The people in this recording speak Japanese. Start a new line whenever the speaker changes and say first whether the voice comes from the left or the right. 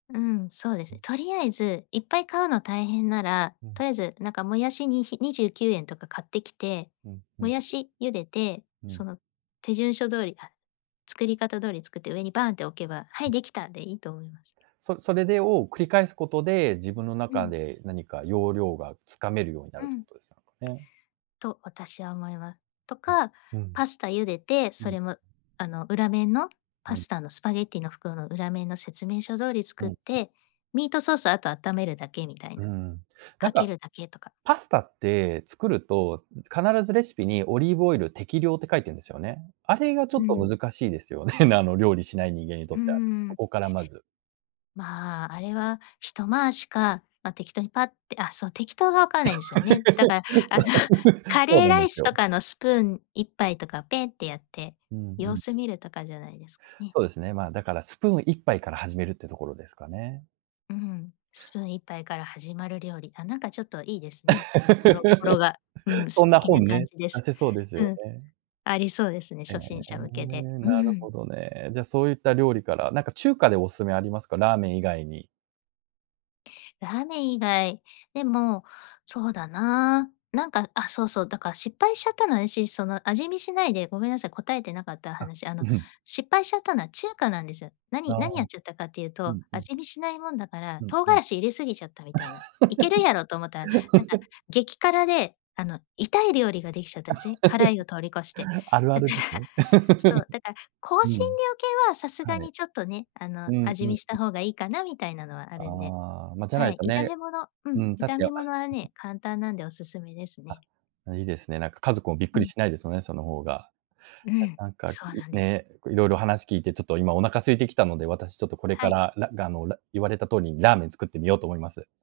left: うん、そうですね。とりあえず、いっぱい買うの大変なら、
right: うん。
left: とりあえずなんかもやしに、ひ29円とか買ってきて、
right: うん、ふ
left: も
right: ん。
left: やし茹でて、
right: うん。
left: その手順書通り、あ、作り方通り作って上にバーンって置けば、「はい、できた」でいいと思います。
right: そそれでを、繰り返すことで、自分の
left: う
right: 中
left: ん。
right: で何か要領が掴めるようにな
left: う
right: るって
left: ん。
right: ことでしたかね。
left: と私は思いまと
right: え、
left: か、
right: うん。
left: パスタ茹でて、
right: う
left: そ
right: ん。
left: れもあの、裏面の
right: う
left: パ
right: ん。
left: スタのスパゲティーの袋の裏面の説明書通り
right: う
left: 作
right: ん
left: っ
right: うん。
left: て、ミートソースあと温めるだけみたい
right: うー
left: な。
right: ん。なん
left: かけ
right: か、
left: るだけとか。
right: パスタって作ると、すん、必ずレシピにオリーブオイル適量って書いてんですよね。あれがちょ
left: う
right: っと
left: ん。
right: 難しいですよね、なあの、料理しない人間にと
left: うー
right: っては、そ
left: ん。
right: こからまず
left: まあ、あれは一回しか、ま、適当にパッって、あ、そう適当がわからないんですよね。だからあの カ
right: そう
left: レー
right: なん
left: ラ
right: で
left: イ
right: す
left: ス
right: よ。
left: とかのスプーン一杯とかペンってやって、
right: うんう
left: 様
right: ん。
left: 子見るとかじゃないですかね。
right: そうですね。まあ、だからスプーン一杯から始めるってところですかね。
left: うん、スプーン一杯から始まる料理、あ、なんかちょっといいですね。語呂語呂が、う ん、
right: そ
left: 素
right: んな
left: 敵な
right: 本
left: 感
right: ね、
left: じで
right: 出
left: す。
right: せそうです
left: う
right: よ
left: ん、
right: ね。
left: ありそうですね、
right: へえ、
left: 初心者向けで。う
right: なるほ
left: ん。
right: どね。じゃ、そういった料理から、なんか中華でお勧めありますか？ラーメン以外に。
left: ラーメン以外、でも、そうだな、なんかあ、そうそう、だから失敗しちゃったのは私、その味見しないで、ごめんなさい、答えてなかった
right: あ、
left: 話、あ
right: う
left: の
right: ふん。
left: 失敗しちゃったのは中華なんですよ。
right: あ
left: 何
right: あ。
left: 何やっちゃったかっていう
right: う
left: と、
right: んうん、う
left: 味見しないもんだから、
right: うん
left: 唐
right: う
left: 辛
right: ん。
left: 子入れすぎちゃったみたいな。いけるやろと思ったら、なんか 激辛であの、痛い料理ができちゃったんせ。辛いを通り越して。
right: あるあ
left: だか
right: るです
left: ら、
right: ね。
left: そ う、だから、香
right: う
left: 辛
right: ん。
left: 料系はさすが
right: は
left: に
right: い。
left: ちょっとね、あの、
right: うん
left: 味
right: う
left: 見
right: ん、。
left: した 方がいいかなみたいなのはあるんで、
right: ああ、ま、じゃな
left: は
right: い
left: い、
right: と
left: 炒
right: ね。
left: め物うん、
right: うん、確
left: 炒め
right: か。
left: 物は ね、簡単なんでおすすめです
right: あ、
left: ね。
right: あ、いいですね。なんか家族もびっ
left: う
right: くり
left: ん。
right: しないですよね、その方が。
left: うん、
right: たなんか、
left: そう
right: い
left: なんです。
right: ね、結構いろいろ話聞いてちょっと今お腹空いてきたので、私ちょっとこれ
left: は
right: か
left: い。
right: ら、らがのラ言われた通りにラーメン作ってみようと思います。